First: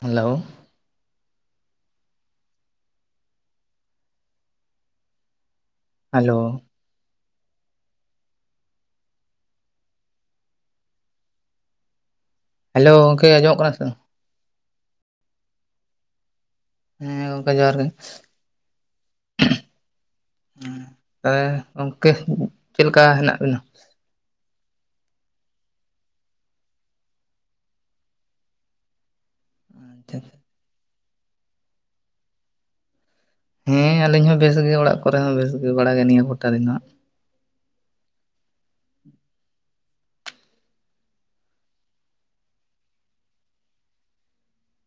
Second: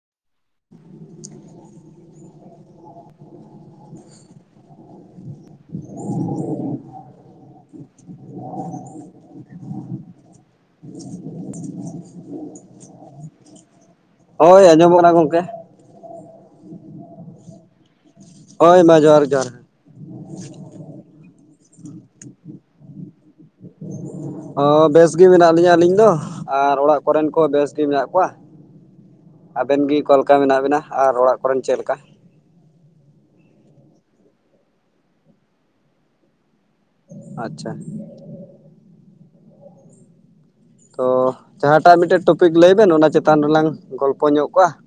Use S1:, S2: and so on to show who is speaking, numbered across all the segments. S1: Hello [inaudible] [inaudible] hello,
S2: [inaudible] [inaudible] [inaudible]
S1: hello ᱜᱚᱝᱠᱮ ᱟᱸᱡᱚᱢᱚᱜ ᱠᱟᱱᱟ ᱥᱮ ᱵᱟᱝ?
S2: ᱦᱚᱭ ᱟᱸᱡᱚᱢᱚᱜ ᱠᱟᱱᱟ ᱜᱚᱝᱠᱮ ᱾
S1: ᱦᱮᱸ ᱜᱚᱝᱠᱮ ᱡᱚᱦᱟᱨ ᱜᱮ ᱾
S2: ᱦᱚᱭ ᱢᱟ ᱡᱚᱦᱟᱨ ᱡᱚᱦᱟᱨ ᱾
S1: ᱦᱮᱸ ᱛᱟᱦᱚᱞᱮ ᱜᱚᱝᱠᱮ ᱪᱮᱫ ᱞᱮᱠᱟ ᱦᱮᱱᱟᱜ ᱵᱤᱱᱟ?
S2: ᱚ ᱵᱮᱥ ᱜᱮ ᱢᱮᱱᱟᱜ ᱞᱤᱧᱟ ᱟᱹᱞᱤᱧ ᱫᱚ ᱟᱨ ᱚᱲᱟᱜ ᱠᱚᱨᱮᱱ ᱠᱚ ᱵᱮᱥ ᱜᱮ ᱢᱮᱱᱟᱜ ᱠᱚᱣᱟ ᱾ ᱟᱵᱮᱱ ᱜᱮ ᱚᱠᱟ ᱞᱮᱠᱟ ᱢᱮᱱᱟᱜ ᱵᱤᱱᱟ ᱟᱨ ᱚᱲᱟᱜ ᱠᱚᱨᱮᱱ ᱪᱮᱫ ᱞᱮᱠᱟ?
S1: ᱦᱮᱸ ᱟᱹᱞᱤᱧ ᱦᱚᱸ ᱵᱮᱥ ᱜᱮ ᱚᱲᱟᱜ ᱠᱚᱨᱮ ᱦᱚᱸ ᱵᱮᱥ ᱜᱮ ᱵᱟᱲᱟ ᱜᱮ ᱱᱤᱭᱟᱹ ᱠᱚᱴᱟ ᱫᱤᱱ ᱫᱚ ᱦᱟᱸᱜ ᱾
S2: ᱟᱪᱪᱷᱟ ᱾ ᱛᱚ ᱡᱟᱦᱟᱸᱴᱟᱜ ᱢᱤᱫᱴᱮᱱ ᱴᱚᱯᱤᱠ ᱞᱟᱹᱭ ᱵᱮᱱ ᱚᱱᱟ ᱪᱮᱛᱟᱱ ᱨᱮᱞᱟᱝ ᱜᱚᱞᱯᱚ ᱧᱚᱜ ᱠᱚᱜ-ᱟ ᱾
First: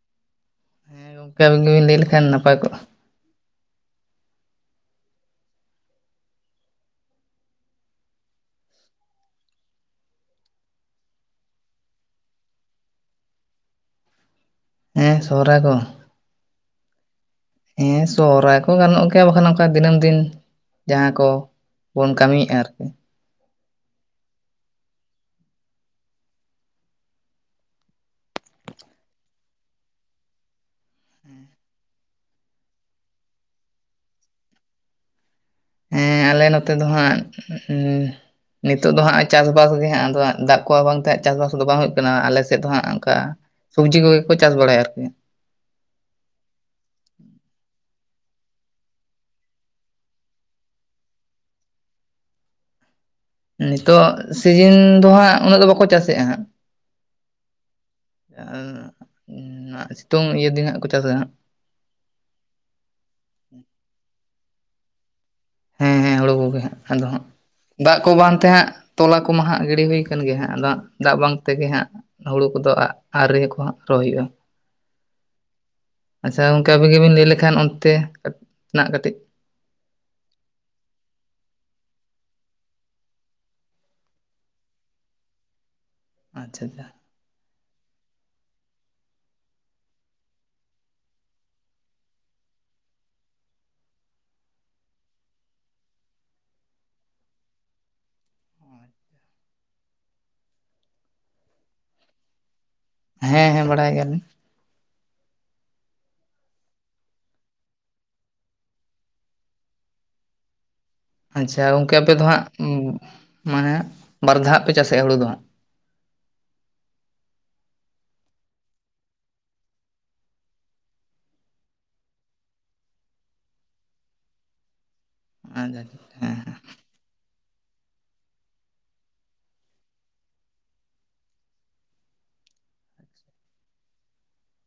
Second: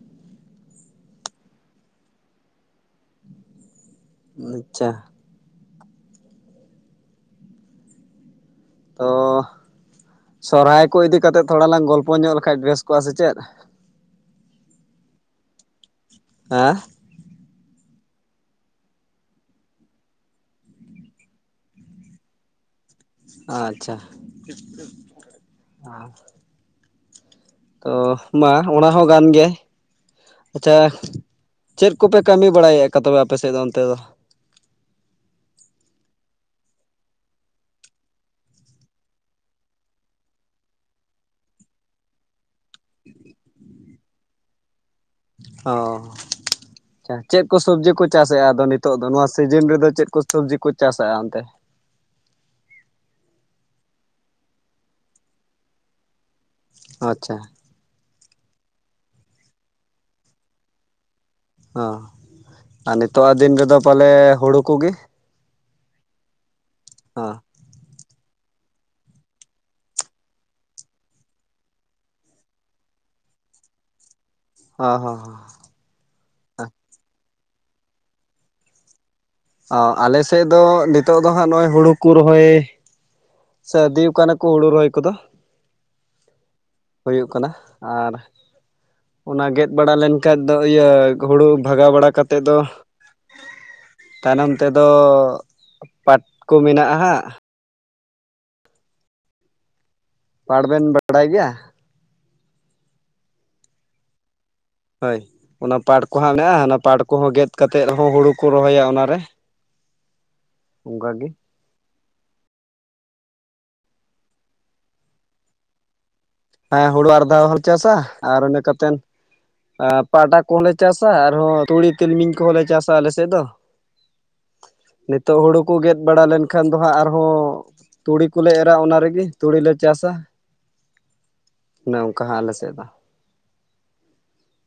S1: ᱠᱟᱹᱢᱤ ᱜᱮᱵᱤᱱ ᱞᱟᱹᱭ ᱞᱮᱠᱷᱟᱱ ᱱᱟᱯᱟᱭ ᱠᱚᱜ-ᱟ ᱾
S2: ᱟᱪᱪᱷᱟ ᱾ ᱛᱚ ᱥᱚᱨᱦᱟᱭ ᱠᱚ ᱤᱫᱤ ᱠᱟᱛᱮᱫ ᱛᱷᱚᱲᱟ ᱞᱟᱝ ᱜᱚᱞᱯᱚ ᱧᱚᱜ ᱞᱮᱠᱷᱟᱡ ᱵᱮᱥ ᱠᱚᱜ-ᱟ ᱥᱮ ᱪᱮᱫ?
S1: ᱦᱮᱸ ᱥᱚᱨᱦᱟᱭ ᱠᱚ ᱾
S2: ᱦᱮᱸ
S1: ᱦᱮᱸ ᱥᱚᱦᱚᱨᱟᱭ ᱠᱚ ᱜᱟᱱᱚᱜ ᱜᱮᱭᱟ ᱵᱟᱠᱷᱟᱱ ᱱᱚᱝᱠᱟ ᱫᱤᱱᱟᱹᱢ ᱫᱤᱱ ᱡᱟᱦᱟᱸ ᱠᱚ ᱵᱚᱱ ᱠᱟᱹᱢᱤ ᱭᱮᱜ-ᱟ ᱟᱨᱠᱤ ᱾
S2: ᱟᱪᱪᱷᱟ [unintelligible] ᱛᱚ ᱢᱟ ᱚᱱᱟ ᱦᱚᱸ ᱜᱟᱱ ᱜᱮ ᱾ ᱟᱪᱪᱷᱟ ᱪᱮᱫ ᱠᱚᱯᱮ ᱠᱟᱹᱢᱤ ᱵᱟᱲᱟ ᱭᱮᱠᱟ ᱛᱚᱵᱮ ᱟᱯᱮ ᱥᱮᱫ ᱫᱚ ᱚᱱᱛᱮ ᱫᱚ ᱾
S1: ᱦᱮᱸ ᱟᱞᱮ ᱱᱚᱛᱮ ᱫᱚ ᱦᱟᱸᱜ ᱱᱤᱛᱚᱜ ᱫᱚ ᱦᱟᱸᱜ ᱪᱟᱥᱵᱟᱥ ᱜᱮ ᱦᱟᱸᱜ ᱟᱫᱚ ᱦᱟᱸᱜ ᱫᱟᱜ ᱠᱚ ᱵᱟᱝᱛᱮᱜ ᱪᱟᱥᱵᱟᱥ ᱫᱚ ᱵᱟᱝ ᱦᱩᱭᱩᱜ ᱠᱟᱱᱟ ᱟᱞᱮ ᱥᱮᱫ ᱫᱚ ᱦᱟᱸᱜ ᱚᱱᱠᱟ ᱥᱚᱵᱽᱡᱤ ᱠᱚᱜᱮ ᱠᱚ ᱪᱟᱥ ᱵᱟᱲᱟᱭᱟ ᱟᱨᱠᱤ᱾
S2: ᱳ ᱟᱪᱷᱟ ᱪᱮᱫ ᱠᱚ ᱥᱚᱵᱽᱡᱤ ᱠᱚ ᱪᱟᱥᱮᱭᱟ ᱟᱫᱚ ᱱᱤᱛᱚᱜ ᱫᱚ ᱱᱚᱣᱟ ᱥᱤᱡᱤᱱ ᱨᱮᱫᱚ ᱪᱮᱫ ᱠᱚ ᱥᱚᱵᱽᱡᱤ ᱠᱚ ᱪᱟᱥᱟᱼᱟ ᱚᱱᱛᱮ?
S1: ᱱᱤᱛᱚᱜ ᱥᱤᱡᱤᱱ ᱫᱚ ᱦᱟᱸᱜ ᱩᱱᱟᱹᱜ ᱫᱚ ᱵᱟᱠᱚ ᱪᱟᱥᱮᱜᱼᱟ ᱦᱟᱸᱜ᱾
S2: ᱟᱪᱪᱷᱟ,
S1: ᱟᱨ ᱥᱤᱛᱩᱝ ᱤᱭᱟᱹ ᱫᱤᱱ ᱦᱟᱸᱜ ᱠᱚ ᱪᱟᱥᱟ ᱦᱟᱜ
S2: ᱚ ᱟᱨ ᱱᱤᱛᱚᱜᱟᱜ ᱫᱤᱱ ᱨᱮᱫᱚ ᱯᱟᱞᱮ ᱦᱩᱲᱩ ᱠᱚᱜᱮ
S1: ᱦᱮᱸ ᱦᱮᱸ ᱦᱩᱲᱩ ᱠᱚᱜᱮ ᱦᱟᱸᱜ ᱟᱫᱚ ᱦᱟᱸᱜ
S2: ᱦᱚᱸ
S1: ᱫᱟᱜ ᱠᱚ ᱵᱟᱝᱛᱮ ᱦᱟᱸᱜ ᱛᱚᱞᱟ ᱠᱚᱢᱟ ᱦᱟᱸᱜ ᱜᱤᱰᱤ ᱦᱩᱭ ᱠᱟᱱ ᱜᱮ ᱦᱟᱸᱜ ᱟᱫᱚ ᱫᱟᱜ ᱵᱟᱝ ᱛᱮᱜᱮ ᱦᱟᱸᱜ ᱦᱩᱲᱩ ᱠᱚᱫᱚ ᱟᱜ ᱟᱣᱨᱤ ᱠᱚ ᱦᱟᱸᱜ ᱛᱳᱜ ᱦᱩᱭᱩᱜᱼᱟ
S2: ᱳ ᱦᱚ
S1: ᱟᱪᱪᱷᱟ ᱜᱚᱝᱠᱮ ᱟᱵᱤᱱ ᱜᱮᱵᱤᱱ ᱞᱟᱹᱭ ᱞᱮᱠᱷᱟᱱ ᱚᱱᱛᱮᱱᱟᱜ ᱠᱟᱹᱴᱤᱡ
S2: ᱚ ᱟᱞᱮ ᱥᱮᱫ ᱫᱚ ᱱᱤᱛᱚᱜ ᱫᱚ ᱦᱟᱸᱜ ᱱᱚᱜᱼᱚᱭ ᱦᱩᱲᱩ ᱠᱩ ᱨᱚᱦᱚᱭ ᱥᱟᱹᱨᱫᱤ ᱠᱟᱱᱟ ᱠᱚ ᱦᱩᱲᱩ ᱨᱚᱦᱚᱭ ᱠᱚᱫᱚ
S1: ᱟᱪᱪᱷᱟ ᱟᱪᱪᱷᱟ
S2: ᱦᱩᱭᱩᱜ ᱠᱟᱱᱟ ᱟᱨ ᱚᱱᱟ ᱜᱮᱫ ᱵᱟᱲᱟ ᱞᱮᱱᱠᱷᱟᱡ ᱫᱚ ᱤᱭᱟᱹ ᱦᱩᱲᱩ ᱵᱷᱟᱜᱟᱣ ᱵᱟᱲᱟ ᱠᱟᱛᱮ ᱫᱚ ᱛᱟᱭᱱᱚᱢ ᱛᱮᱫᱚ ᱯᱟᱴ ᱠᱚ ᱢᱮᱱᱟᱜᱼᱟ ᱦᱟᱸᱜ ᱯᱟᱴ ᱵᱮᱱ ᱵᱟᱰᱟᱭ ᱜᱮᱭᱟ
S1: ᱦᱮᱸ ᱦᱮᱸ ᱵᱟᱲᱟᱭ ᱜᱮᱭᱟᱞᱤᱧ
S2: ᱦᱳᱭ ᱚᱱᱟ ᱯᱟᱴ ᱠᱚᱦᱟᱸᱜ ᱢᱮᱱᱟᱜᱼᱟ ᱚᱱᱟ ᱯᱟᱴ ᱠᱚᱦᱚᱸ ᱜᱮᱫ ᱠᱟᱛᱮᱫ ᱦᱚᱸ ᱦᱩᱲᱩ ᱠᱚ ᱨᱚᱦᱚᱭᱟ ᱚᱱᱟ ᱨᱮ ᱚᱝᱠᱟ ᱜᱮ
S1: ᱟᱪᱪᱷᱟ ᱜᱚᱝᱠᱮ ᱟᱯᱮ ᱫᱚ ᱦᱟᱸᱜ ᱢᱟᱱᱮ ᱵᱟᱨᱫᱷᱟ ᱦᱟᱜ ᱯᱮ ᱪᱟᱥᱮᱜᱼᱟ ᱦᱩᱲᱩ ᱫᱚ ᱦᱟᱸᱜ
S2: ᱦᱮᱸ ᱦᱩᱲᱩ ᱵᱟᱨ ᱫᱷᱟᱣ ᱦᱚᱸ ᱪᱟᱥᱟ ᱟᱨ ᱤᱱᱟᱹ ᱠᱟᱛᱮᱱ ᱟᱨ ᱯᱟᱴᱟ ᱠᱚᱦᱚᱸᱞᱮ ᱪᱟᱥᱟ ᱟᱨᱦᱚᱸ ᱛᱩᱲᱤ ᱛᱤᱞᱢᱤᱧ ᱠᱚᱦᱚᱸᱞᱮ ᱪᱟᱥᱟ ᱟᱞᱮ ᱥᱮᱫ ᱫᱚ ᱱᱤᱛᱳᱜ ᱦᱩᱲᱩ ᱠᱚ ᱜᱮᱫ
S1: ᱟᱪᱪᱷᱟ
S2: ᱵᱟᱲᱟ
S1: ᱦᱮᱸ
S2: ᱞᱮᱱ
S1: ᱦᱮᱸ
S2: ᱠᱷᱟᱱ ᱫᱚ ᱦᱟᱸᱜ ᱟᱨᱦᱚᱸ ᱛᱩᱲᱤ ᱠᱚᱞᱮ ᱮᱨᱟ ᱚᱱᱟ ᱨᱮᱜᱮ ᱛᱩᱲᱤᱞᱮ ᱪᱟᱥᱟ ᱚᱱᱮ ᱚᱝᱠᱟ ᱦᱚᱸ ᱟᱞᱮᱥᱮᱫ ᱫᱚ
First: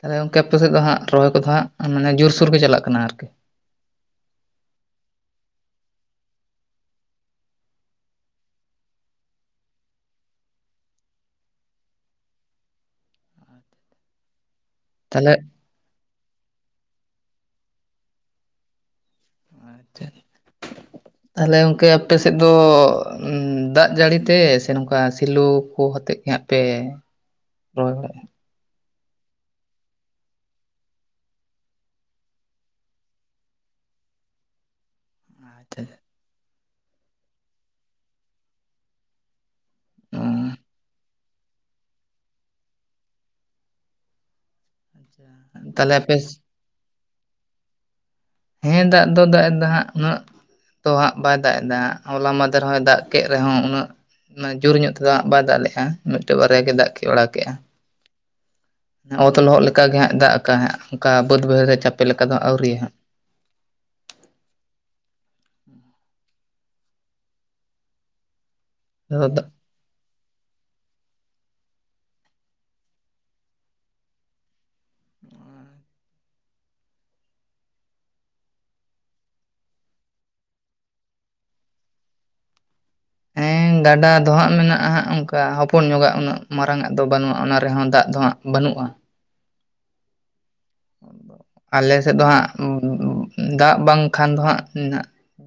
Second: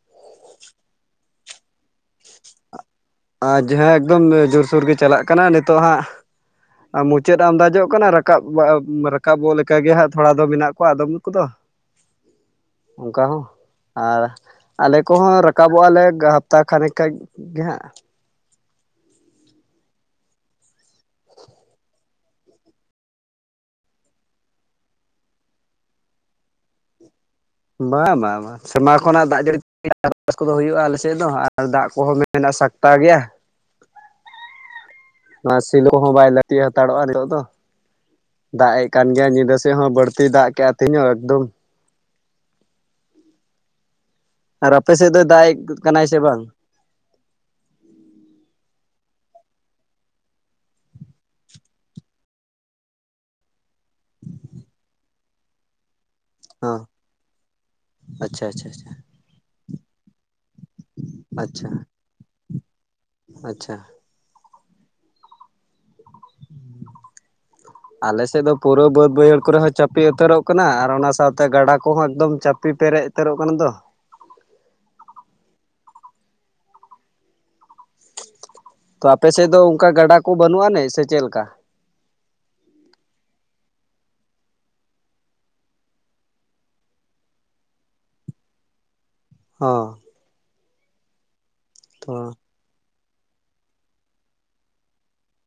S1: ᱛᱟᱦᱞᱮ ᱜᱚᱝᱠᱮ ᱟᱯᱮ ᱥᱮᱫ ᱫᱚ ᱦᱟᱸᱜ ᱨᱚᱦᱚᱭ ᱠᱚᱫᱚ ᱦᱟᱸᱜ ᱢᱟᱱᱮ ᱡᱩᱨᱥᱩᱨ ᱜᱮ ᱪᱟᱞᱟᱜ ᱠᱟᱱᱟ ᱟᱨᱠᱤ
S2: ᱟᱨ ᱡᱟᱦᱟᱸ ᱮᱠᱫᱚᱢ ᱡᱳᱨᱥᱳᱨ ᱜᱮ ᱪᱟᱞᱟᱜ ᱠᱟᱱᱟ ᱱᱤᱛᱚᱜ ᱦᱟᱸᱜ ᱢᱩᱪᱟᱹᱫ ᱟᱢᱫᱟ ᱡᱚᱜ ᱠᱟᱱᱟ ᱨᱟᱠᱟᱵ ᱵᱟ ᱨᱟᱠᱟᱵᱚᱜ ᱞᱮᱠᱟ ᱜᱮ ᱦᱟᱸᱜ ᱛᱷᱚᱲᱟ ᱫᱚ ᱵᱮᱱᱟᱜ ᱠᱚᱣᱟ ᱟᱫᱚᱢ ᱠᱚᱫᱚ
S1: [inaudible]
S2: ᱚᱱᱠᱟ ᱦᱚᱸ ᱟᱨ ᱟᱞᱮ
S1: ᱛᱟᱦᱚᱞᱮ
S2: ᱠᱚᱦᱚᱸ ᱨᱟᱠᱟᱵᱚᱜᱼᱟᱞᱮ ᱦᱟᱯᱛᱟ ᱠᱷᱟᱱᱮᱠ ᱠᱷᱟᱱ ᱜᱮ ᱦᱟᱸᱜ
S1: [inaudible] ᱛᱟᱦᱞᱮ ᱜᱚᱝᱠᱮ ᱟᱯᱮ ᱥᱮᱫ ᱫᱚ ᱫᱟᱜ ᱡᱟᱹᱲᱤ ᱛᱮ ᱥᱮ ᱱᱚᱝᱠᱟ ᱥᱮᱞᱚ ᱠᱚ ᱦᱚᱛᱮᱫ ᱜᱮ ᱦᱟᱸᱜ ᱯᱮ ᱨᱚᱦᱚᱭ ᱵᱟᱲᱟᱭᱟ?
S2: ᱵᱟᱝ ᱵᱟᱸ ᱵᱟᱸ ᱥᱮᱨᱢᱟ ᱠᱷᱚᱱᱟᱜ ᱫᱟᱜ ᱡᱟᱹᱲᱤ ᱪᱟᱥᱵᱟᱥ ᱠᱚᱫᱚ ᱦᱩᱭᱩᱜᱼᱟ ᱟᱞᱮ ᱥᱮᱫ ᱫᱚ ᱟᱨ ᱫᱟᱜ ᱠᱚᱦᱚᱸ ᱢᱮᱱᱟᱜᱼᱟ ᱥᱟᱠᱛᱟ ᱜᱮᱭᱟ
S1: [inaudible]
S2: ᱚᱱᱟ
S1: ᱟᱪᱪᱷᱟ
S2: ᱥᱤᱞᱳ ᱠᱚᱦᱚᱸ ᱵᱟᱭ ᱞᱟᱹᱠᱛᱤ ᱦᱟᱛᱟᱲᱚᱜᱼᱟ ᱱᱤᱛᱚᱜ ᱫᱚ ᱫᱟᱜ ᱮ ᱠᱟᱱ ᱜᱮᱭᱟ ᱧᱤᱫᱟᱹ ᱥᱮᱜ ᱦᱚᱸ ᱵᱟᱹᱲᱛᱤ ᱫᱟᱜ ᱠᱮᱜᱼᱟ ᱛᱤᱦᱤᱧ ᱦᱚᱸ ᱮᱠᱫᱚᱢ ᱟᱨ ᱟᱯᱮ ᱥᱮᱫ
S1: ᱟᱪᱪᱷᱟ
S2: ᱫᱚᱭ ᱫᱟᱜ
S1: ᱟᱪᱪᱷᱟ
S2: ᱮ
S1: ᱛᱟᱦᱚᱞᱮ
S2: ᱠᱟᱱᱟᱭ
S1: ᱟᱯᱮ
S2: ᱥᱮ ᱵᱟᱝ
S1: ᱦᱮᱸ ᱫᱟᱜ ᱫᱚ ᱫᱟᱜᱼᱮ ᱫᱟ ᱦᱟᱸᱜ ᱩᱱᱟᱹᱜ ᱛᱚ ᱦᱟᱸᱜ ᱵᱟᱭ ᱫᱟᱜ ᱮᱫᱟ ᱦᱚᱞᱟ ᱢᱟᱫᱷᱮᱨ ᱦᱚᱸᱭ ᱫᱟᱜ ᱠᱮᱜ ᱨᱮᱦᱚᱸ ᱩᱱᱟᱹᱜ ᱩᱱᱟᱹᱜ ᱡᱳᱨ ᱧᱚᱜ ᱛᱮᱫᱚ ᱦᱟᱜ ᱵᱟᱭ ᱫᱟᱜ ᱞᱮᱜᱼᱟ ᱢᱤᱫᱴᱟᱹᱜ ᱵᱟᱨᱭᱟ ᱜᱮ
S2: ᱦᱚᱸ
S1: ᱫᱟᱜ ᱠᱮᱜ ᱵᱟᱲᱟ ᱠᱮᱫᱼᱟ
S2: ᱟᱪᱪᱷᱟ ᱟᱪᱪᱷᱟ ᱟᱪᱷᱟ
S1: ᱚᱛ ᱞᱚᱦᱚᱫ ᱞᱮᱠᱟᱜᱮ ᱦᱟᱸᱜ ᱫᱟᱜ ᱠᱟᱜᱼᱟ ᱚᱱᱠᱟ ᱵᱟᱹᱫ ᱵᱟᱹᱭᱦᱟᱹᱲ
S2: ᱟᱪᱪᱷᱟ
S1: ᱨᱮ ᱪᱟᱯᱮ ᱞᱮᱠᱟ ᱫᱚ ᱦᱟᱜ ᱟᱹᱣᱨᱤᱭᱟ ᱦᱟᱸᱜ
S2: ᱟᱪᱪᱷᱟ ᱟᱞᱮ ᱥᱮᱫ ᱫᱚ ᱯᱩᱨᱟᱹ ᱵᱟᱹᱫᱽ
S1: ᱦᱟᱸᱜ᱾
S2: ᱵᱟᱹᱭᱦᱟᱹᱲ ᱠᱚᱨᱮ ᱦᱚ ᱪᱟᱯᱤ ᱩᱛᱟᱹᱨᱚᱜ ᱠᱟᱱᱟ ᱟᱨ ᱚᱱᱟ ᱥᱟᱶᱛᱮ ᱜᱟᱰᱟ ᱠᱚᱦᱚᱸ ᱮᱠᱫᱚᱢ ᱪᱟᱯᱮ ᱯᱮᱨᱮᱡ ᱩᱛᱟᱹᱨᱚᱜ ᱠᱟᱱᱟ ᱫᱚ ᱛᱚ ᱟᱯᱮ ᱥᱮᱫ ᱫᱚ ᱚᱱᱠᱟ ᱜᱟᱰᱟ ᱠᱚ ᱵᱟᱹᱱᱩᱜ ᱟᱱᱤᱡ ᱥᱮ ᱪᱮᱫ ᱞᱮᱠᱟ
S1: ᱦᱮᱸ ᱜᱟᱰᱟ ᱫᱚ ᱦᱟᱸᱜ ᱢᱮᱱᱟᱜᱼᱟ ᱦᱟᱸᱜ ᱚᱱᱠᱟ ᱦᱚᱯᱚᱱ ᱧᱚᱜᱟ ᱩᱱᱟᱹᱜ ᱢᱟᱨᱟᱝᱼᱜ ᱫᱚ ᱵᱟᱹᱱᱩᱜᱼᱟ ᱚᱱᱟ ᱨᱮᱦᱚᱸ ᱫᱟᱜ ᱫᱚᱦᱟᱸᱜ ᱵᱟᱹᱱᱩᱜᱼᱟ
S2: ᱚ
S1: ᱟᱞᱮ
S2: ᱛᱚ
S1: ᱥᱮᱫ ᱫᱚ ᱦᱟᱸᱜ ᱫᱟᱜ ᱵᱟᱝᱠᱷᱟᱱ ᱫᱚ ᱦᱟᱸᱜᱹ ᱩ ᱦᱟᱸᱜ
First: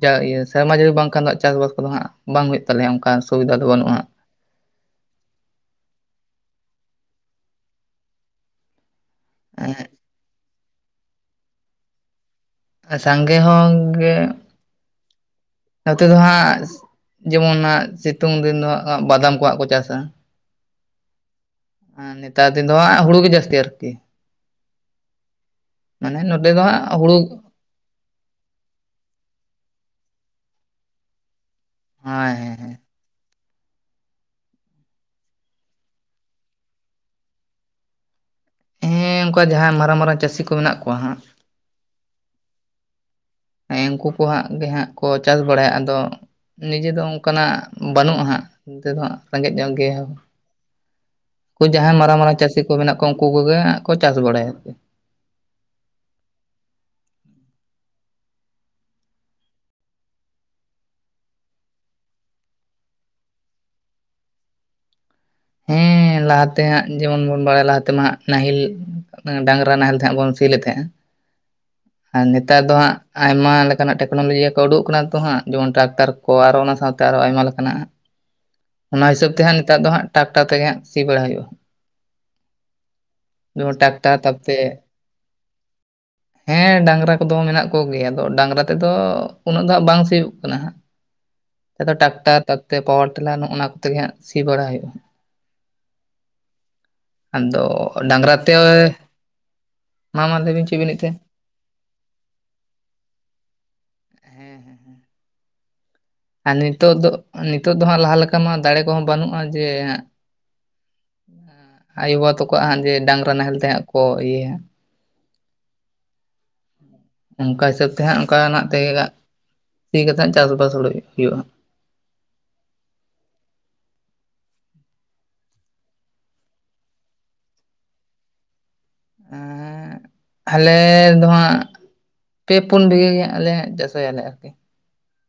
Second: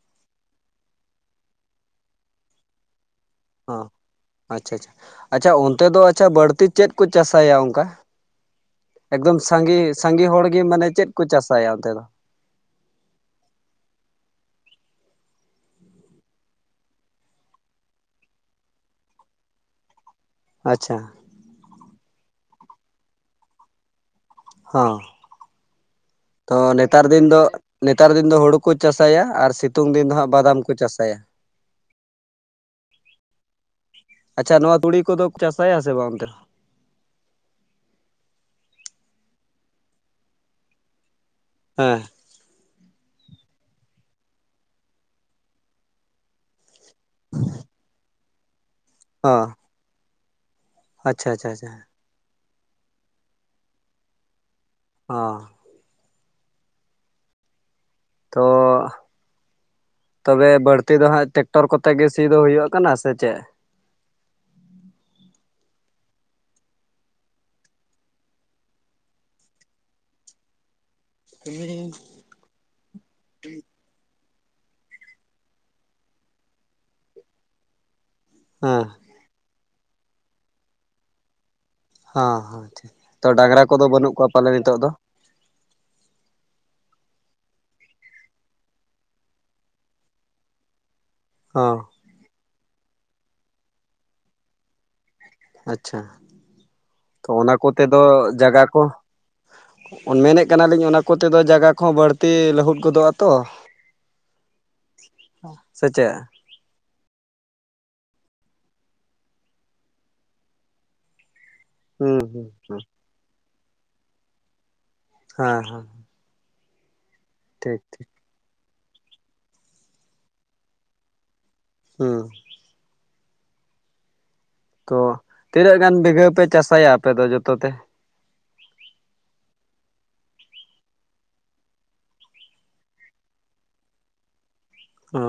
S1: ᱡᱟ ᱤᱭᱟ ᱥᱮᱨᱢᱟ ᱡᱟᱹᱲᱤ ᱵᱟᱝᱠᱷᱟᱱ ᱫᱚ ᱦᱟᱸ ᱪᱟᱥᱵᱟᱥ ᱠᱚᱫᱚ ᱦᱟᱸᱜ ᱵᱟᱝ ᱦᱳᱭᱳᱜ ᱛᱟᱞᱮᱭᱟ ᱚᱱᱠᱟ ᱥᱩᱵᱤᱫᱷᱟ ᱫᱚ
S2: ᱦᱚᱸ
S1: ᱵᱟᱹᱱᱩᱜᱼᱟ
S2: ᱟᱪᱪᱷᱟ ᱟᱪᱪᱷᱟ ᱟᱪᱪᱷᱟ ᱚᱱᱛᱮ ᱫᱚ ᱟᱪᱷᱟ ᱵᱟᱹᱲᱛᱤ ᱪᱮᱫ ᱠᱚ ᱪᱟᱥᱟᱭᱟ ᱚᱱᱠᱟ ᱮᱠᱫᱚᱢ
S1: ᱦᱟᱸᱜ
S2: ᱥᱟᱸᱜᱮ ᱥᱟᱸᱜᱮ ᱦᱚᱲ ᱜᱮ ᱢᱟᱱᱮ ᱪᱮᱫ ᱠᱚ ᱪᱟᱥᱟᱭᱟ ᱚᱱᱛᱮ ᱫᱚ
S1: ᱟ ᱥᱟᱸᱜᱮ ᱦᱚᱸᱜᱮ ᱱᱚᱛᱮ ᱫᱚᱦᱟᱸᱜ ᱡᱮᱢᱚᱱ ᱦᱟᱜ ᱥᱤᱛᱩᱝ ᱫᱤᱱ ᱫᱚ ᱦᱟᱜ ᱵᱟᱫᱟᱢ ᱠᱚᱣᱟᱜ ᱠᱚ ᱪᱟᱥᱟ
S2: ᱟᱪᱪᱷᱟ
S1: ᱮ ᱱᱮᱛᱟᱨ ᱫᱤᱱ ᱫᱚ ᱦᱟᱸᱜ ᱦᱩᱲᱩ ᱜᱮ ᱡᱟᱹᱥᱛᱤ ᱟᱨᱠᱤ
S2: ᱦᱚᱸ
S1: ᱢᱟᱱᱮ ᱱᱚᱛᱮ
S2: ᱛᱚ
S1: ᱫᱚ ᱦᱟᱸᱜ
S2: ᱱᱮᱛᱟᱨ
S1: ᱦᱩᱲᱩ
S2: ᱫᱤᱱ ᱫᱚ ᱱᱮᱛᱟᱨ ᱫᱤᱱ ᱫᱚ ᱦᱳᱲᱳ ᱠᱚ ᱪᱟᱥᱟᱭᱟ ᱟᱨ ᱥᱤᱛᱩᱝ ᱫᱤᱱ ᱫᱚ ᱦᱟᱸᱜ ᱵᱟᱫᱟᱢ ᱠᱚ ᱪᱟᱥᱟᱭᱟ
S1: ᱦᱳᱭ ᱦᱳᱭ
S2: ᱟᱪᱪᱷᱟ ᱱᱚᱣᱟ ᱛᱩᱲᱤ ᱠᱚᱫᱚ ᱠᱚ ᱪᱟᱥᱟᱭᱟ ᱥᱮ ᱵᱟᱝ ᱚᱱᱛᱮ ᱫᱚ
S1: ᱦᱮᱸ ᱚᱱᱠᱟ ᱡᱟᱦᱟᱸ ᱢᱟᱨᱟᱝ ᱢᱟᱨᱟᱝ ᱪᱟᱹᱥᱤ ᱠᱚ ᱢᱮᱱᱟᱜ ᱠᱚᱣᱟ ᱦᱟᱸᱜ
S2: ᱦᱮᱸ
S1: ᱦᱮᱸ ᱩᱱᱠᱩ ᱠᱚ ᱦᱟᱸᱜ ᱜᱮ ᱦᱟᱸᱜ ᱠᱚ ᱪᱟᱥ ᱵᱟᱲᱟᱭᱟ ᱟᱫᱚ ᱱᱤᱡᱮ ᱫᱚ ᱚᱱᱠᱟᱱᱟᱜ ᱵᱟᱹᱱᱩᱜᱼᱟ ᱦᱟᱸᱜ ᱱᱚᱛᱮ ᱦᱚᱟᱸᱜ
S2: ᱦᱚᱸ
S1: ᱨᱮᱸᱜᱮᱡ ᱧᱚᱜ ᱜᱮ
S2: ᱟᱪᱪᱷᱟ ᱟᱪᱪᱷᱟ
S1: ᱩᱱᱠᱩ
S2: ᱟᱪᱪᱷᱟ
S1: ᱡᱟᱦᱟᱸᱭ ᱢᱟᱨᱟᱝ ᱢᱟᱨᱟᱝ ᱪᱟᱹᱥᱤ ᱠᱚ ᱢᱮᱱᱟᱜ ᱠᱚᱣᱟ ᱩᱱᱠᱩ ᱠᱚᱜᱮᱜ ᱠᱚ ᱪᱟᱥ ᱵᱟᱲᱟᱭᱟ
S2: ᱚ ᱛᱳ ᱛᱚᱵᱮ ᱵᱟᱹᱲᱛᱤ ᱫᱚ ᱦᱟᱸᱜ ᱴᱮᱠᱴᱚᱨ ᱠᱚᱛᱮ ᱜᱮ ᱥᱮ ᱫᱚ ᱦᱳᱭᱳᱜ ᱠᱟᱱᱟ ᱥᱮ ᱪᱮᱫ
S1: ᱦᱮᱸ ᱞᱟᱦᱟ ᱛᱮ ᱦᱟᱸᱜ ᱡᱮᱢᱚᱱ ᱵᱚᱱ ᱵᱟᱲᱟᱭᱟ ᱞᱟᱦᱟ ᱛᱮᱢᱟ ᱦᱟᱜ ᱱᱟᱦᱮᱞ ᱰᱟᱝᱨᱟ ᱱᱟᱦᱮᱞ ᱛᱮ ᱦᱮᱸᱜ ᱵᱚᱱ ᱥᱤ ᱞᱮ ᱛᱟᱦᱮᱸᱜᱼᱟ
S2: [inaudible]
S1: ᱟᱨ ᱱᱮᱛᱟᱨ ᱫᱚ ᱦᱟᱸᱜ ᱟᱭᱢᱟ ᱞᱮᱠᱟᱱᱟᱜ ᱴᱮᱠᱱᱳᱞᱚᱡᱤ ᱠᱚ ᱩᱰᱩᱠ ᱠᱟᱱᱟ ᱛᱚ ᱦᱟᱸᱜ ᱡᱮᱢᱚᱱ ᱴᱟᱠᱴᱟᱨ ᱠᱚ ᱟᱨᱚ ᱚᱱᱟ ᱥᱟᱶᱛᱮ ᱟᱨᱚ ᱟᱭᱢᱟ ᱞᱮᱠᱟᱱᱟᱜ
S2: ᱦᱮᱸ
S1: ᱚᱱᱟ ᱦᱤᱥᱟᱹᱵ ᱛᱮ ᱦᱟᱸᱜ ᱱᱮᱛᱟᱨ ᱫᱚ ᱦᱟᱜ ᱴᱟᱠᱴᱟᱨ ᱛᱮᱜᱮ ᱦᱟᱜ ᱥᱤ ᱵᱟᱲᱟ ᱦᱳᱭᱳᱼᱟ
S2: ᱚ ᱛᱚ ᱰᱟᱝᱨᱟ ᱠᱚᱫᱚ ᱵᱟᱹᱱᱩᱜ
S1: ᱴᱨᱟᱠᱴᱟᱨ
S2: ᱠᱚᱣᱟ ᱯᱟᱞᱮ ᱱᱤᱛᱚᱜ
S1: ᱛᱟᱯᱚᱛᱮ
S2: ᱫᱚ
S1: [inaudible] ᱦᱮᱸ ᱰᱟᱝᱨᱟ ᱠᱚᱫᱚ ᱢᱮᱱᱟᱜ ᱠᱚᱜᱮᱭᱟ ᱟᱫᱚ ᱰᱟᱝᱨᱟ ᱛᱮᱫᱚ ᱩᱱᱟᱹᱜ ᱫᱚ ᱦᱟᱜ ᱵᱟᱝ ᱥᱤᱭᱳᱜ ᱠᱟᱱᱟ ᱦᱟᱸᱜ
S2: ᱦᱚᱸ
S1: ᱱᱮᱛᱟᱨ ᱴᱟᱠᱴᱟᱨ ᱛᱟ ᱯᱚᱛᱮ ᱯᱟᱣᱟᱨ ᱴᱮᱞᱟᱨ ᱱᱚᱜᱼᱚ ᱚᱱᱟ ᱠᱚᱛᱮᱜ ᱜᱮ ᱦᱟᱸᱜ ᱥᱤ ᱵᱟᱲᱟ ᱦᱳᱭᱳᱜᱼᱟ ᱦᱟᱸ
S2: ᱟᱪᱪᱷᱟ ᱛᱚ ᱚᱱᱟ
S1: ᱟᱫᱚ
S2: ᱠᱚ ᱛᱮᱫᱚ
S1: ᱰᱟᱝᱨᱟ ᱛᱮ
S2: ᱡᱟᱭᱜᱟ ᱠᱚ
S1: ᱢᱟ
S2: ᱢᱮᱱᱮᱫ
S1: ᱢᱟ ᱞᱟᱹᱭ ᱵᱤᱱ ᱪᱮᱫ
S2: ᱠᱟᱱᱟᱞᱤᱧ
S1: ᱵᱤᱱ ᱞᱟᱹᱭᱮᱫ
S2: ᱚᱱᱟ
S1: ᱛᱟᱦᱮᱸᱫ
S2: ᱠᱚᱛᱮᱫᱚ ᱡᱟᱜᱟ ᱠᱚ ᱵᱟᱹᱲᱛᱤ ᱞᱟᱹᱦᱩᱫ ᱜᱚᱫᱚᱼᱟ ᱛᱚ
S1: ᱦᱮᱸ ᱦᱮᱸ ᱦᱮᱸ
S2: ᱥᱮᱪᱮᱫ
S1: ᱟᱨ ᱱᱤᱛᱚᱜ ᱫᱚ ᱱᱤᱛᱚᱜ ᱫᱚ ᱦᱟᱸᱜ ᱞᱟᱦᱟ ᱞᱮᱠᱟ ᱢᱟ ᱫᱟᱲᱮ ᱠᱚᱦᱚᱸ ᱵᱟᱹᱱᱩᱜᱼᱟ ᱡᱮ
S2: ᱦᱩᱸ
S1: ᱟᱭᱳᱼᱵᱟᱵᱟ
S2: ᱦᱩᱸ
S1: ᱛᱟᱠᱚᱣᱟᱜ ᱦᱟᱸ
S2: ᱦᱩᱸ
S1: ᱡᱮ ᱰᱟᱝᱨᱟ ᱱᱟᱦᱮᱞ ᱛᱮᱦᱟᱜ ᱠᱚ ᱤᱭᱟᱹᱭᱟ
S2: ᱦᱮᱸ ᱦᱮᱸ
S1: ᱚᱱᱠᱟ
S2: ᱴᱷᱤᱠ
S1: ᱦᱤᱥᱟᱹᱵ ᱛᱮ
S2: ᱴᱷᱤᱠ
S1: ᱦᱟᱸᱜ ᱚᱱᱠᱟᱱᱟᱜ ᱜᱟᱜ ᱛᱮᱜᱮ ᱦᱟᱜ ᱪᱟᱥᱼᱵᱟᱥ ᱦᱩᱭᱩᱜ ᱦᱩᱭᱩᱜᱼᱟ
S2: ᱦᱩᱸ ᱛᱚ ᱛᱤᱱᱟᱹᱜ ᱜᱟᱱ ᱵᱤᱜᱷᱟᱹ ᱯᱮ ᱪᱟᱥᱟᱭᱟ ᱟᱯᱮ ᱫᱚ ᱡᱚᱛᱚ ᱛᱮ
S1: ᱟᱸᱻ ᱟᱞᱮ ᱫᱚ ᱦᱟᱜ ᱯᱮ ᱯᱩᱱ ᱵᱤᱜᱷᱽᱟᱹ ᱜᱮ ᱟᱞᱮ ᱪᱟᱥᱚᱭᱟᱞᱮ᱾ ᱟᱨᱠᱤ
S2: ᱚ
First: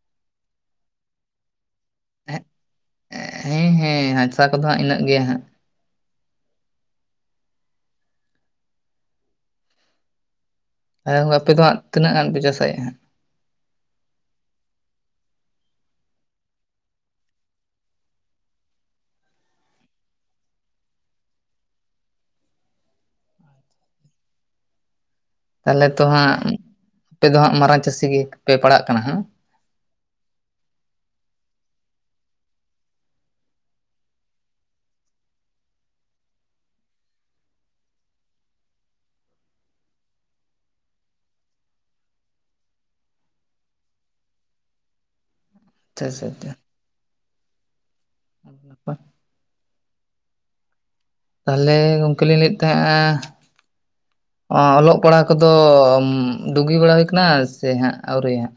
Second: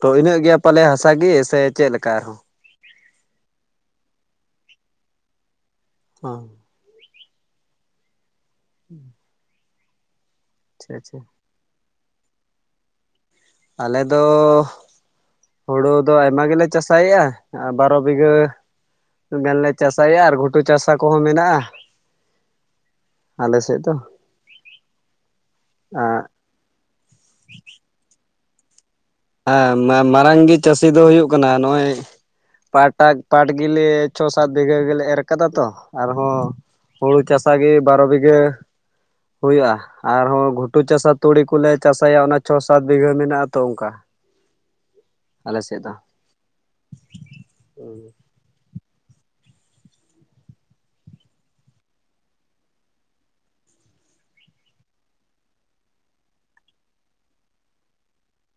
S2: ᱛᱚ ᱤᱱᱟᱹᱜ ᱜᱮᱭᱟ᱾ ᱯᱟᱞᱮ ᱦᱟᱥᱟ ᱜᱮ ᱥᱮ ᱪᱮᱞᱮᱠᱟ?
S1: ᱦᱮᱸ- ᱦᱮᱸ ᱦᱟᱥᱟ ᱠᱚᱼᱫᱚ ᱦᱟᱸᱜ ᱤᱱᱟᱹᱜ ᱜᱮᱭᱟ ᱦᱟᱸᱜ᱾
S2: ᱦᱚᱸ᱾ ᱦᱩᱸ᱾
S1: ᱦᱮᱸ ᱦᱳ ᱟᱯᱮ ᱫᱚᱦᱟ-ᱜ ᱛᱤᱱᱟᱹᱜ ᱜᱟᱱ ᱯᱮ, ᱪᱟᱥᱟᱭᱮᱫᱼᱟᱜ?
S2: ᱟᱞᱮ ᱫᱚ- ᱦᱩᱲᱩ ᱫᱚ ᱟᱭᱢᱟ ᱜᱮᱞᱮ ᱪᱟᱥᱟᱭᱮᱫᱼᱟ᱾ ᱵᱟᱨᱚ ᱵᱤᱜᱷᱽᱟᱹ᱾ ᱜᱟᱱᱞᱮ ᱪᱟᱥᱟᱭᱟ᱾ ᱟᱨ ᱜᱷᱩᱴᱩ ᱪᱟᱥᱟ ᱠᱚᱦᱚᱸ ᱢᱮᱱᱟᱜᱼᱟ᱾ ᱟᱞᱮ ᱥᱮᱫ ᱫᱚ᱾
S1: ᱛᱟᱦᱚᱞᱮ ᱛᱚ
S2: ᱦᱮᱸ
S1: ᱦᱟᱸᱜ, ᱟᱯᱮ ᱫᱚ ᱦᱟᱸᱜ, ᱢᱟᱨᱟᱝ ᱪᱟᱹᱥᱤ ᱜᱮᱯᱮ ᱯᱟᱲᱟᱽᱜ ᱠᱟᱱᱟ᱾ ᱦᱟᱸᱜ?
S2: ᱦᱮᱸ ᱢᱟᱨᱟᱝ ᱜᱮ ᱪᱟᱹᱥᱤ ᱫᱚ ᱦᱩᱭᱩᱼᱜ ᱠᱟᱱᱟ᱾ ᱱᱚᱜᱼᱚᱭ ᱯᱟᱴᱟ ᱯᱟᱴᱸ ᱜᱮᱞᱮ ᱪᱷᱚ - ᱥᱟᱛ ᱵᱤᱜᱷᱽᱟᱹ ᱜᱮᱞᱮ ᱮᱨ ᱠᱟᱫᱟ ᱾ ᱛᱚ ᱟᱨᱦᱚᱸ- ᱦᱩᱲᱩ ᱪᱟᱥ ᱜᱮ ᱵᱟᱨᱚᱸ ᱵᱤᱜᱷᱽᱟᱹ᱾ ᱦᱩᱭᱩᱜᱼᱟ᱾ ᱟᱨᱦᱚᱸ ᱜᱷᱩᱴᱩ ᱪᱟᱥᱟ ᱛᱩᱲᱤ ᱠᱚᱞᱮ ᱪᱟᱥᱟᱭᱟ᱾ ᱚᱱᱟ ᱪᱷᱚ - ᱥᱟᱛ ᱵᱤᱜᱷᱽᱟᱹ ᱢᱮᱱᱟᱜᱼᱟ᱾ ᱟ ᱛᱚ ᱚᱱᱠᱟ᱾
S1: [inaudible]
S2: ᱟᱞᱮ ᱥᱮᱫ ᱫᱚ
S1: ᱟᱪᱪᱷᱟ ᱟᱪᱪᱷᱟ
S2: ᱦ᱾
S1: ᱟᱰᱤ ᱱᱟᱯᱟᱭ᱾ ᱛᱟᱦᱚᱞᱮ ᱜᱚᱝᱠᱮ ᱞᱤᱧ ᱞᱟᱹᱭᱮᱫ ᱛᱟᱦᱮᱸᱱᱟ᱾ ᱚᱞᱚᱜ ᱯᱟᱲᱦᱟ-ᱜ ᱠᱚᱼᱫᱚ ᱰᱩᱜᱤ ᱵᱟᱲᱟ ᱦᱩᱭ ᱠᱟᱱᱟ ᱾ ᱥᱮ ᱦᱟᱸᱜ ᱟᱹᱣᱩᱨᱤ ᱦᱟᱸᱜ?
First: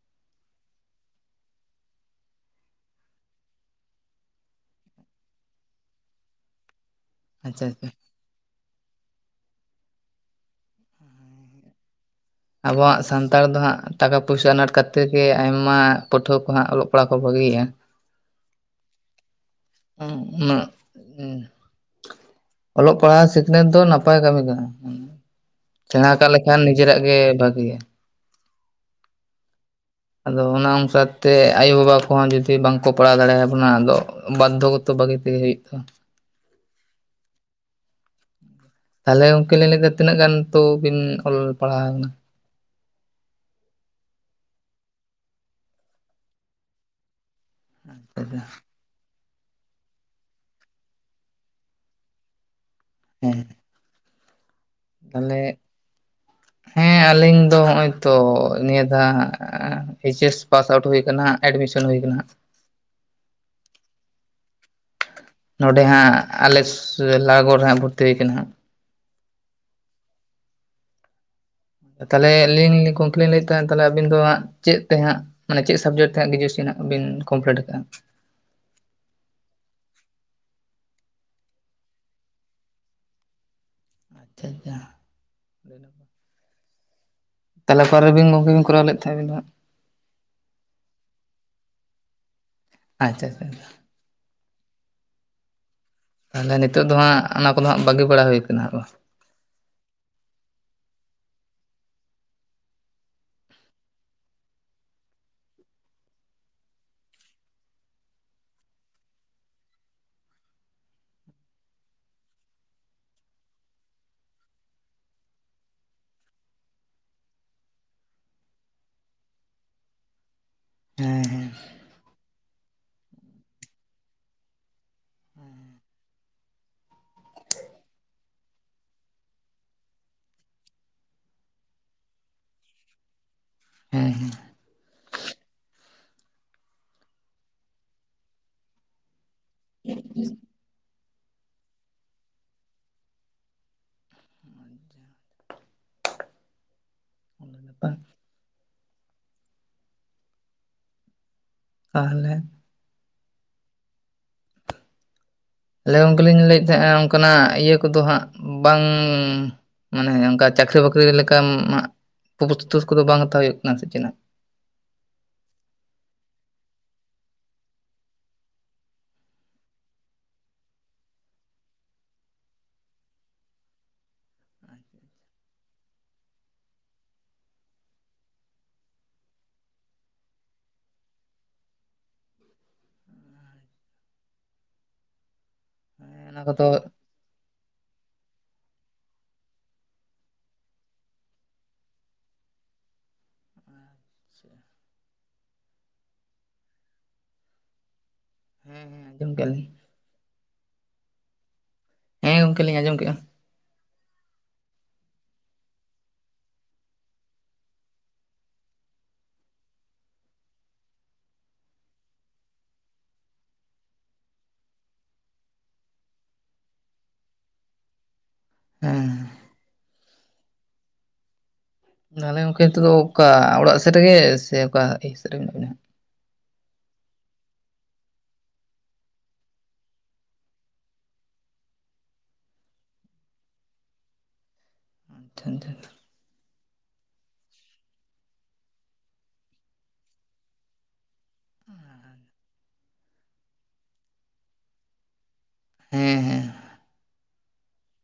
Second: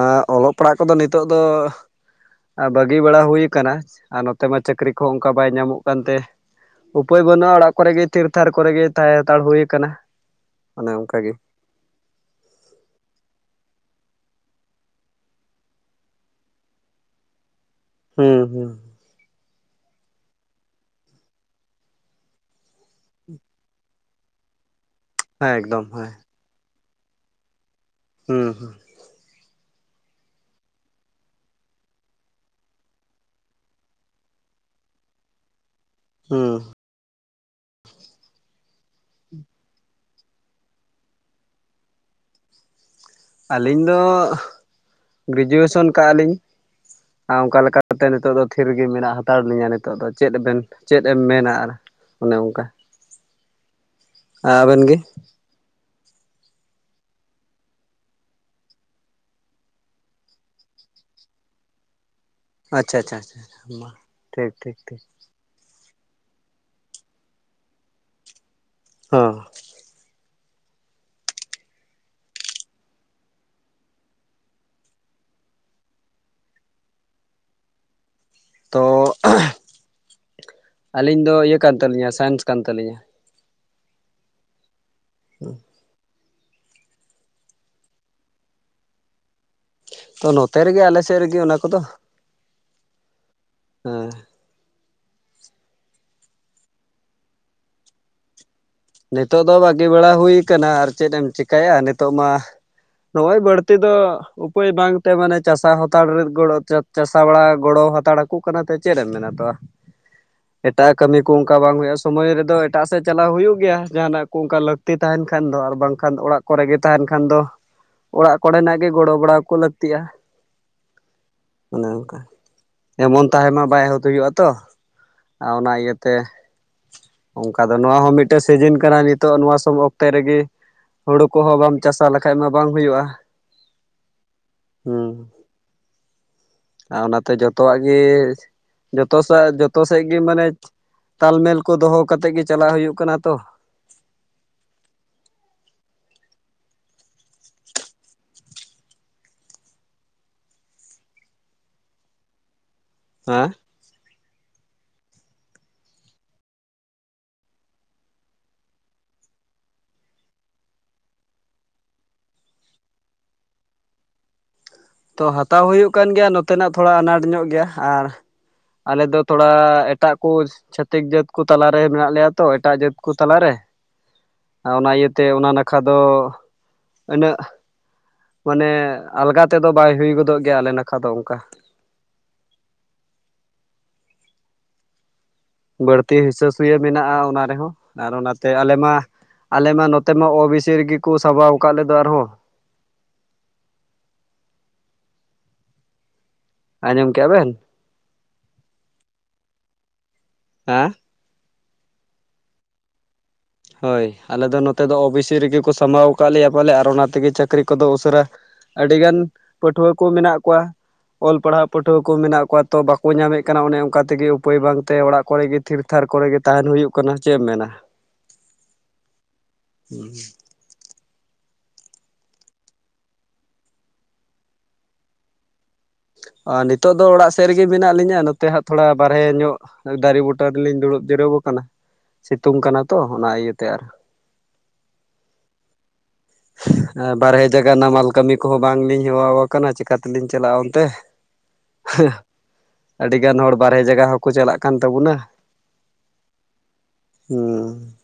S2: ᱟᱹ ᱚᱞᱚᱜ ᱯᱟᱲᱦᱟ-ᱜ ᱠᱚᱼᱫᱚ ᱱᱤᱛᱚᱼᱜ ᱫᱚ ᱾ ᱟᱨ ᱵᱟᱹᱜᱤ ᱵᱟᱲᱟ ᱦᱩᱭᱩ ᱟᱠᱟᱱᱟ᱾ ᱟᱱᱟ ᱟᱨ ᱱᱚᱛᱮ ᱢᱟ ᱪᱟᱹᱠᱨᱤ ᱠᱚᱼᱦᱚᱸ ᱚᱱᱠᱟ ᱵᱟᱭ ᱧᱟᱢᱚ-ᱜ ᱠᱟᱱᱛᱮ᱾ ᱩᱯᱟᱹᱭ ᱵᱟᱹᱱᱩᱜᱼᱟ᱾
S1: ᱟᱪᱪᱷᱟ
S2: ᱚᱲᱟᱜ
S1: ᱟᱪᱪᱷᱟ
S2: ᱠᱚᱨᱮ ᱜᱮ᱾ ᱛᱷᱤᱨ ᱛᱷᱽᱟᱨ ᱠᱚᱨᱮ ᱜᱮᱸ ᱛᱟᱦᱮᱸ ᱦᱟᱛᱟᱲ ᱦᱩᱭ ᱟᱠᱟᱱᱟ᱾ ᱚᱱᱮ ᱚᱱᱠᱟᱜᱮ᱾
S1: ᱟᱵᱚᱣᱟᱼᱜ ᱥᱟᱱᱛᱟᱲ ᱫᱚ ᱦᱟᱸᱜ ᱴᱟᱠᱟ ᱯᱩᱭᱥᱟ ᱾ ᱟᱱᱟᱴ ᱠᱷᱟᱹᱛᱤᱨ ᱜᱮ ᱟᱭᱢᱟ᱾ ᱯᱟᱹᱴᱷᱩᱣᱟᱹ ᱠᱚ ᱦᱟᱸᱜ ᱚᱞᱚᱜ᱾ ᱠᱚᱯᱲᱟ ᱠᱚ ᱵᱟᱹᱜᱤᱼᱟ᱾
S2: ᱦᱩᱸ ᱦᱩᱸ᱾
S1: ᱩᱸ ᱢᱟᱜ ᱩᱸ ᱚᱞᱚᱜ ᱯᱟᱲᱦᱟ-ᱜ ᱥᱤᱠᱷᱱᱟᱹᱛ ᱫᱚ, ᱱᱟᱯᱟᱭ ᱠᱟᱹᱢᱤ ᱠᱟᱱᱟ᱾
S2: ᱦᱮᱸ ᱮᱠᱫᱚᱢ ᱦᱮᱸ
S1: ᱥᱮᱬᱟᱸ ᱠᱟᱜ ᱞᱮᱠᱷᱟᱱ ᱱᱤᱡᱮᱨᱟ-ᱜ ᱜᱮ, ᱵᱷᱟᱹᱜᱤᱭᱟ᱾
S2: ᱦᱩᱸ ᱦᱩᱸ᱾
S1: ᱟᱫᱚ ᱚᱱᱟ ᱚᱝᱠᱟ ᱛᱮ ᱟᱭᱳᱼᱵᱟᱵᱟ ᱠᱚᱼᱦᱚᱸ ᱡᱩᱫᱤ ᱵᱟᱝᱠᱚ ᱯᱟᱲᱦᱟ-ᱣ ᱫᱟᱲᱮᱭᱟᱵᱚᱱᱟ ᱾ ᱟᱫᱚ ᱵᱟᱫᱽᱫ ᱚᱠᱚᱛᱚ ᱵᱷᱟᱹᱜᱤ ᱛᱮᱜᱮ ᱦᱩᱭᱩᱜᱼᱟ᱾ ᱛᱟᱢᱟ
S2: ᱦᱩᱸ᱾
S1: ᱛᱟᱦᱚᱞᱮ ᱜᱚᱝᱠᱮ ᱞᱤᱧ ᱞᱟᱹᱭ ᱞᱤᱫᱟ᱾ ᱛᱤᱱᱟᱹ ᱜᱟᱱ ᱛᱚ ᱵᱤᱱ ᱚᱞ ᱯᱟᱲᱦᱟᱣᱱᱟ?
S2: ᱟᱹᱞᱤᱧ ᱫᱚ ᱜᱨᱮᱡᱩᱭᱮᱥᱚᱱ ᱠᱟᱜᱼᱟ᱾ ᱞᱤᱧ ᱟᱨ ᱚᱱᱠᱟ ᱞᱮᱠᱟ ᱱᱤᱛᱚᱜ ᱫᱚ
S1: ᱟᱠᱟᱱᱟ
S2: ᱫᱚᱷᱤᱨ ᱜᱮ ᱢᱮᱱᱟᱜ ᱦᱟᱛᱟᱲ ᱞᱤᱧᱟᱹ ᱱᱤᱛᱚᱜ ᱫᱚ᱾ ᱪᱮᱫ ᱵᱮᱱ ᱪᱮᱫ ᱮᱢ ᱢᱮᱱᱟ ᱾ᱟᱨ ᱚᱱᱮ ᱚᱱᱠᱟ᱾
S1: ᱦᱮᱸ᱾
S2: ᱟᱵᱮᱱ ᱜᱮ?
S1: ᱛᱟᱦᱚᱞᱮ ᱦᱮᱸ ᱟᱹᱞᱤᱧ ᱫᱚ ᱦᱚᱜᱼᱚᱭ ᱛᱚ᱾ ᱱᱤᱭᱟᱹ ᱫᱟᱜ᱾ ᱮᱭᱤᱪ ᱮᱥ ᱯᱟᱥ ᱟᱣᱩᱴ ᱦᱩᱭ ᱟᱠᱟᱱᱟ᱾ ᱮᱰᱢᱤᱥᱚᱱ ᱦᱩᱭ ᱟᱠᱟᱱᱟ᱾
S2: ᱟᱪᱪᱷᱟ - ᱟᱪᱪᱷᱟ ᱟᱪᱪᱟ ᱢᱟ ᱴᱷᱤᱠ ᱴᱷᱤᱠ, ᱴᱷᱤᱠ᱾
S1: ᱱᱚᱰᱮ ᱦᱟᱸᱜ ᱟᱞᱮ ᱞᱟᱜᱚᱲ ᱨᱮ ᱦᱟᱸᱜ ᱵᱷᱚᱨᱛᱤᱠᱟᱱᱟ ᱦᱩᱭᱟᱠᱟᱱᱟ ᱦᱟᱸᱜ᱾
S2: ᱦᱚᱸ᱾
S1: ᱛᱟᱦᱚᱞᱮ ᱟᱹᱞᱤᱧ ᱞᱤᱧ ᱠᱩᱝᱠᱞᱤᱧ ᱞᱟᱹᱭᱮᱫ ᱛᱟᱦᱮᱱ ᱛᱟᱦᱚᱞᱮ ᱟᱹᱵᱤᱱ ᱫᱚ ᱦᱟᱸᱜ ᱪᱮᱫ ᱛᱮ ᱦᱟᱸᱜᱼᱼ ᱢᱟᱱᱮ ᱪᱮᱫ ᱥᱟᱵᱡᱮᱠᱴ ᱛᱮ ᱜᱡᱩᱭᱮᱥᱜ ᱵᱤᱱ ᱠᱚᱢᱯᱞᱤᱴ ᱟᱠᱟᱟᱜᱼᱟ?
S2: ᱛᱚ ᱟᱹᱞᱤᱧ ᱫᱚ ᱤᱭᱟᱹ ᱠᱟᱱ ᱛᱟᱹᱞᱤᱧᱟ ᱥᱟᱭᱮᱱᱥ ᱠᱟᱱ ᱛᱟᱹᱟᱞᱤᱧᱟ᱾
S1: ᱟᱪᱪ ᱟᱪᱪᱷᱟ᱾ [inaudible]
S2: ᱦᱩᱸ᱾ [inaudible]
S1: [unintelligible] ᱛᱟᱦᱞᱮ ᱚᱠᱟᱚᱨᱮᱵᱤᱱ ᱜᱚᱢᱠᱮ ᱵᱤᱱ ᱠᱚᱨᱟᱣ ᱞᱮᱫ ᱛᱟᱦᱮ ᱵᱤᱱ ᱫᱚ ᱦᱟᱸᱜ,
S2: ᱛᱚ ᱱᱚᱛᱮ ᱨᱮᱜᱮ ᱟᱞᱮ ᱥᱮᱫ ᱨᱮᱜᱮ ᱚᱱᱟ ᱠᱚᱫᱚ᱾
S1: ᱟᱪᱷᱟ ᱟᱪᱷᱟ ᱪᱷᱟ᱾
S2: ᱦᱩᱸ
S1: ᱢᱟᱱᱮ ᱱᱤᱛᱚᱜ ᱫᱚ ᱦᱟᱸᱜ ᱚᱱᱟ ᱠᱚᱫᱚ ᱦᱟᱸᱜ ᱵᱟᱹᱜᱤ ᱵᱟᱲᱟ ᱦᱩᱭ ᱠᱟᱱᱟ᱾
S2: ᱱᱤᱛᱚᱜ ᱫᱚ ᱵᱟᱹᱜᱤ ᱵᱟᱲᱟ ᱦᱩᱭ ᱠᱟᱱᱟ ᱟᱨ ᱪᱮᱫ ᱮᱢ ᱪᱤᱠᱟᱭᱟ ᱱᱤᱛᱚᱜ ᱢᱟᱼᱼ ᱱᱚᱜ-ᱚᱭ ᱵᱟᱹᱲᱛᱤ ᱫᱚᱼᱼ ᱩᱯᱟᱹᱭ ᱵᱟᱝᱛᱮ ᱢᱟᱱᱮ ᱪᱟᱥᱟ ᱦᱟᱛᱟᱲ ᱜᱚᱲᱚ ᱪᱟᱥᱟ ᱵᱟᱲᱟ ᱜᱚᱲᱚ ᱦᱟᱛᱟᱲ ᱟᱠᱚ ᱠᱟᱱᱟ ᱛᱮ ᱪᱮᱫ ᱮᱢ ᱢᱮᱱᱟ ᱛᱚ᱾
S1: [unintelligible]
S2: ᱮᱴᱟᱜᱼᱟᱜ ᱠᱟᱹᱢᱤ ᱠᱚ ᱚᱱᱠᱟ ᱵᱟᱝ ᱦᱩᱭᱩᱜ ᱥᱚᱢᱚᱭ ᱨᱮᱫᱚ ᱮᱴᱟᱜ ᱥᱮᱫ ᱪᱟᱞᱟᱜ ᱦᱩᱭᱩᱜᱼᱼ ᱜᱮᱭᱟ ᱡᱟᱦᱟᱱᱟᱜ ᱠᱚ ᱚᱱᱠᱟ ᱞᱟᱹᱠᱛᱤ ᱛᱟᱦᱮᱱ ᱠᱷᱟᱱ ᱫᱚ ᱟᱨ ᱵᱟᱝᱠᱷᱟᱱ ᱫᱚ ᱚᱲᱟᱜ ᱠᱚᱨᱮ ᱜᱮ ᱛᱟᱦᱮᱱ ᱠᱷᱟᱱ ᱫᱚᱼᱼ ᱚᱲᱟᱜ ᱠᱚᱨᱮᱱᱟᱜ ᱜᱮ ᱜᱚᱲᱚ ᱵᱟᱲᱟ ᱠᱚ ᱞᱟᱹᱠᱛᱤᱜᱼᱟ᱾
S1: ᱦᱮᱸ ᱦᱮᱸ᱾
S2: ᱚᱱᱮ ᱚᱱᱠᱟ ᱮᱢᱚᱱ ᱛᱟᱦᱮᱱ ᱢᱟ ᱵᱟᱭ ᱮᱦᱚᱛ ᱦᱩᱭᱩᱜᱼᱟ ᱛᱚ᱾ ᱟᱨ ᱚᱱᱟ ᱤᱭᱟᱹᱛᱮ ᱚᱱᱠᱟ ᱫᱚ ᱱᱚᱣᱟ ᱦᱚᱸ ᱢᱤᱫ ᱥᱤᱡᱤᱱ ᱠᱟᱱᱟ ᱱᱤᱛᱚᱜ ᱱᱚᱣᱟ ᱥᱚᱢ ᱚᱠᱛᱮ ᱨᱮᱜᱮ᱾ ᱦᱳᱲᱳ ᱠᱚᱦᱚᱸ ᱵᱟᱢ ᱪᱟᱥᱟ ᱞᱮᱠᱷᱟᱡ ᱢᱟ ᱵᱟᱝ ᱦᱩᱭᱩᱜᱼᱟ
S1: ᱦᱮᱸ ᱦᱮᱸ
S2: ᱦᱩᱸ ᱟᱨ ᱚᱱᱟᱛᱮ ᱡᱚᱛᱚᱣᱟᱜ ᱜᱮ ᱡᱚᱛᱚ ᱥᱮ ᱡᱚᱛᱚ ᱥᱮᱫ ᱜᱮ ᱢᱟᱱᱮᱼᱼ ᱛᱟᱞᱢᱮᱞ ᱠᱚ ᱫᱚᱦᱚ ᱠᱟᱛᱮ ᱜᱮ ᱪᱟᱞᱟᱜ ᱦᱩᱭᱩᱜ ᱠᱟᱱᱟ ᱛᱚ᱾
S1: [unintelligible] ᱚᱱᱟ [inaudible] ᱛᱟᱦᱞᱮᱼᱼ
S2: ᱦᱟ [inaudible]
S1: ᱞᱮ ᱜᱚᱝᱠᱮ ᱞᱤᱧ ᱞᱟᱹᱭᱮᱫ ᱛᱟᱦᱮᱸᱱᱟ ᱚᱱᱠᱟᱱᱟᱜ ᱤᱭᱟᱹ ᱠᱚᱫᱚ ᱦᱟᱸᱜ ᱵᱟᱝᱼᱼ ᱢᱟᱱᱮ ᱚᱱᱠᱟ ᱪᱟᱹᱠᱨᱤ ᱵᱟᱹᱠᱨᱤ ᱞᱮᱠᱟ ᱯᱨᱚᱥᱛᱩᱥ ᱠᱚᱫᱚ ᱵᱟᱝ ᱦᱟᱛᱟᱣ ᱦᱩᱭᱩᱜ ᱠᱟᱱᱟ ᱥᱮ ᱪᱮᱫ ᱱᱟᱜᱼᱼ
S2: ᱛᱚ ᱦᱟᱛᱟᱣ ᱦᱩᱭᱩᱜ ᱠᱟᱱ ᱜᱮᱭᱟ ᱱᱚᱛᱮᱱᱟᱜ ᱛᱷᱚᱲᱟ ᱟᱱᱟᱴ ᱧᱚᱜ ᱜᱮᱭᱟ ᱟᱨᱼᱼ ᱟᱞᱮᱫᱚ ᱛᱷᱚᱲᱟ ᱮᱴᱟᱜ ᱠᱳᱥᱼᱼ ᱪᱷᱟᱹᱛᱤᱠ ᱡᱟᱹᱛ ᱠᱚ ᱛᱟᱞᱟᱨᱮ ᱢᱮᱱᱟᱜ ᱞᱮᱭᱟ ᱛᱚ ᱮᱴᱟᱜ ᱡᱟᱹᱛ ᱠᱩ ᱛᱟᱞᱟᱨᱮᱼᱼ ᱟᱨ ᱚᱱᱟ ᱤᱭᱟᱹᱛᱮ ᱚᱱᱟ ᱱᱟᱠᱷᱟ ᱫᱚ ᱟᱹᱱᱟᱹᱜᱼᱼ ᱢᱟᱱᱮ ᱟᱞᱜᱟ ᱛᱮᱫᱚ ᱵᱟᱭ ᱦᱩᱭ ᱜᱚᱫᱚᱜ ᱜᱮᱭᱟ ᱟᱞᱮ ᱱᱟᱠᱷᱟ ᱫᱚ ᱚᱱᱠᱟ ᱵᱟᱹᱲᱛᱤ
S1: ᱦᱮᱸ ᱚᱱᱟ
S2: ᱦᱤᱥᱟᱹ
S1: ᱠᱚᱫᱚ
S2: ᱥᱩᱭᱟᱹ ᱢᱮᱱᱟᱜᱼᱟ ᱚᱱᱟ ᱨᱮᱦᱚᱸ᱾ ᱟᱨ ᱚᱱᱟᱛᱮ ᱟᱞᱮ ᱢᱟ ᱟᱞᱮ ᱢᱟ ᱱᱚᱛᱮ ᱢᱟ ᱳ ᱵᱤ ᱥᱤ ᱨᱮᱜᱮ ᱠᱚ ᱥᱟᱵᱟᱣ ᱟᱠᱟᱫ ᱞᱮ ᱫᱚ ᱟᱨᱦᱚᱸ᱾
S1: ᱟᱪ ᱥᱮ [inaudible]
S2: ᱟᱸᱡᱚᱢ ᱠᱮᱜ-ᱟ ᱵᱮᱱ᱾
S1: ᱦᱮᱸ ᱦᱮᱸ ᱡᱚᱢ ᱠᱮᱜ-ᱟ ᱞᱤᱧ᱾
S2: ᱦᱟᱼᱼ
S1: ᱦᱮᱸ ᱜᱚᱢᱠᱮ ᱞᱤᱧ ᱟᱸᱡᱚᱢ ᱠᱮᱫᱼᱟ᱾
S2: ᱦᱳᱭ ᱟᱞᱮ ᱫᱚ ᱱᱚᱛᱮ ᱫᱚ ᱳ ᱵᱤ ᱥᱤ ᱨᱮᱜᱮ ᱠᱚ ᱥᱟᱢᱵᱟᱣ ᱟᱠᱟᱫ ᱞᱮᱭᱟ ᱯᱟᱞᱮ, ᱟᱨ ᱚᱱᱟ ᱛᱮᱜᱮ ᱪᱟᱹᱠᱨᱤ ᱠᱚᱫᱚ ᱩᱥᱟᱹᱨᱟ ᱟᱹᱰᱤ ᱜᱟᱱ ᱯᱟᱹᱴᱷᱩᱣᱟᱹ ᱠᱚ ᱢᱮᱱᱟᱜ ᱠᱚᱣᱟ᱾ ᱚᱞ ᱯᱟᱲᱦᱟᱣ ᱯᱟᱹᱴᱷᱩᱣᱟᱹ ᱠᱚ ᱢᱮᱱᱟᱜ ᱠᱚᱣᱟ ᱛᱚ, ᱵᱟᱠᱚ ᱧᱟᱢᱮᱫ ᱠᱟᱱᱟ ᱚᱱᱮ ᱚᱱᱠᱟ ᱛᱮᱜᱮ ᱩᱯᱟᱹᱭ ᱵᱟᱝᱛᱮ ᱚᱲᱟᱜ ᱠᱚᱨᱮ ᱜᱮ ᱛᱷᱤᱨ ᱛᱷᱟᱨ ᱠᱚᱨᱮ ᱜᱮ ᱛᱟᱦᱮᱱ ᱦᱩᱭᱩᱜ ᱠᱟᱱᱟ ᱪᱮᱫ ᱮᱢ ᱢᱮᱱᱟ᱾
S1: ᱦᱮᱸ᱾
S2: ᱦᱩᱸ [inaudible]
S1: ᱛᱟᱦᱞᱮ ᱜᱚᱢᱠᱮ ᱱᱤᱛᱚᱜ ᱫᱚ ᱚᱠᱟ ᱚᱲᱟᱜ ᱥᱮᱫ ᱨᱮᱜᱮ, ᱥᱮ ᱚᱠᱟ ᱤᱭᱟᱹ ᱥᱮᱫ ᱨᱮ ᱢᱮᱱᱟᱜ ᱵᱮᱱᱟ?
S2: ᱟᱨ ᱱᱤᱛᱚᱜ ᱫᱚ ᱚᱲᱟᱜ ᱥᱮᱫ ᱨᱮᱜᱮ ᱢᱮᱱᱟᱜ ᱞᱤᱧᱟ᱾ ᱱᱚᱛᱮ ᱦᱟᱸᱜ ᱛᱷᱚᱲᱟ ᱵᱟᱨᱦᱮ ᱧᱚᱜ ᱫᱟᱨᱮ ᱵᱩᱴᱟ ᱨᱮᱞᱤᱧ ᱫᱩᱲᱩᱵ ᱡᱤᱨᱟᱹᱣ ᱟᱠᱟᱱᱟ, ᱥᱤᱛᱩᱝ ᱠᱟᱱᱟ ᱛᱚ ᱚᱱᱟ ᱤᱭᱟᱹᱛᱮ ᱟᱨ᱾
S1: ᱴᱷᱚᱱ [unintelligible] ᱴᱷᱚᱱᱟ᱾
S2: ᱵᱟᱨᱦᱮ ᱡᱟᱭᱜᱟ ᱱᱟᱢᱟᱞ ᱠᱟᱹᱢᱤ ᱠᱚᱦᱚᱸ ᱵᱟᱝᱞᱤᱧ ᱦᱮᱣᱟᱣ ᱟᱠᱟᱱᱟ, ᱪᱤᱠᱟ ᱛᱮᱞᱤᱧ ᱪᱟᱞᱟᱜᱼᱟ ᱚᱱᱛᱮ᱾ ᱦᱟᱹ ᱟᱹᱰᱤ ᱜᱟᱱ ᱦᱚᱲ ᱵᱟᱨᱦᱮ ᱡᱟᱭᱜᱟ ᱦᱚᱸᱠᱚ ᱪᱟᱞᱟᱜ ᱠᱟᱱ ᱛᱟᱵᱚᱱᱟ᱾
S1: ᱦᱮᱸ ᱦᱮᱸ᱾
S2: ᱦᱩᱸ᱾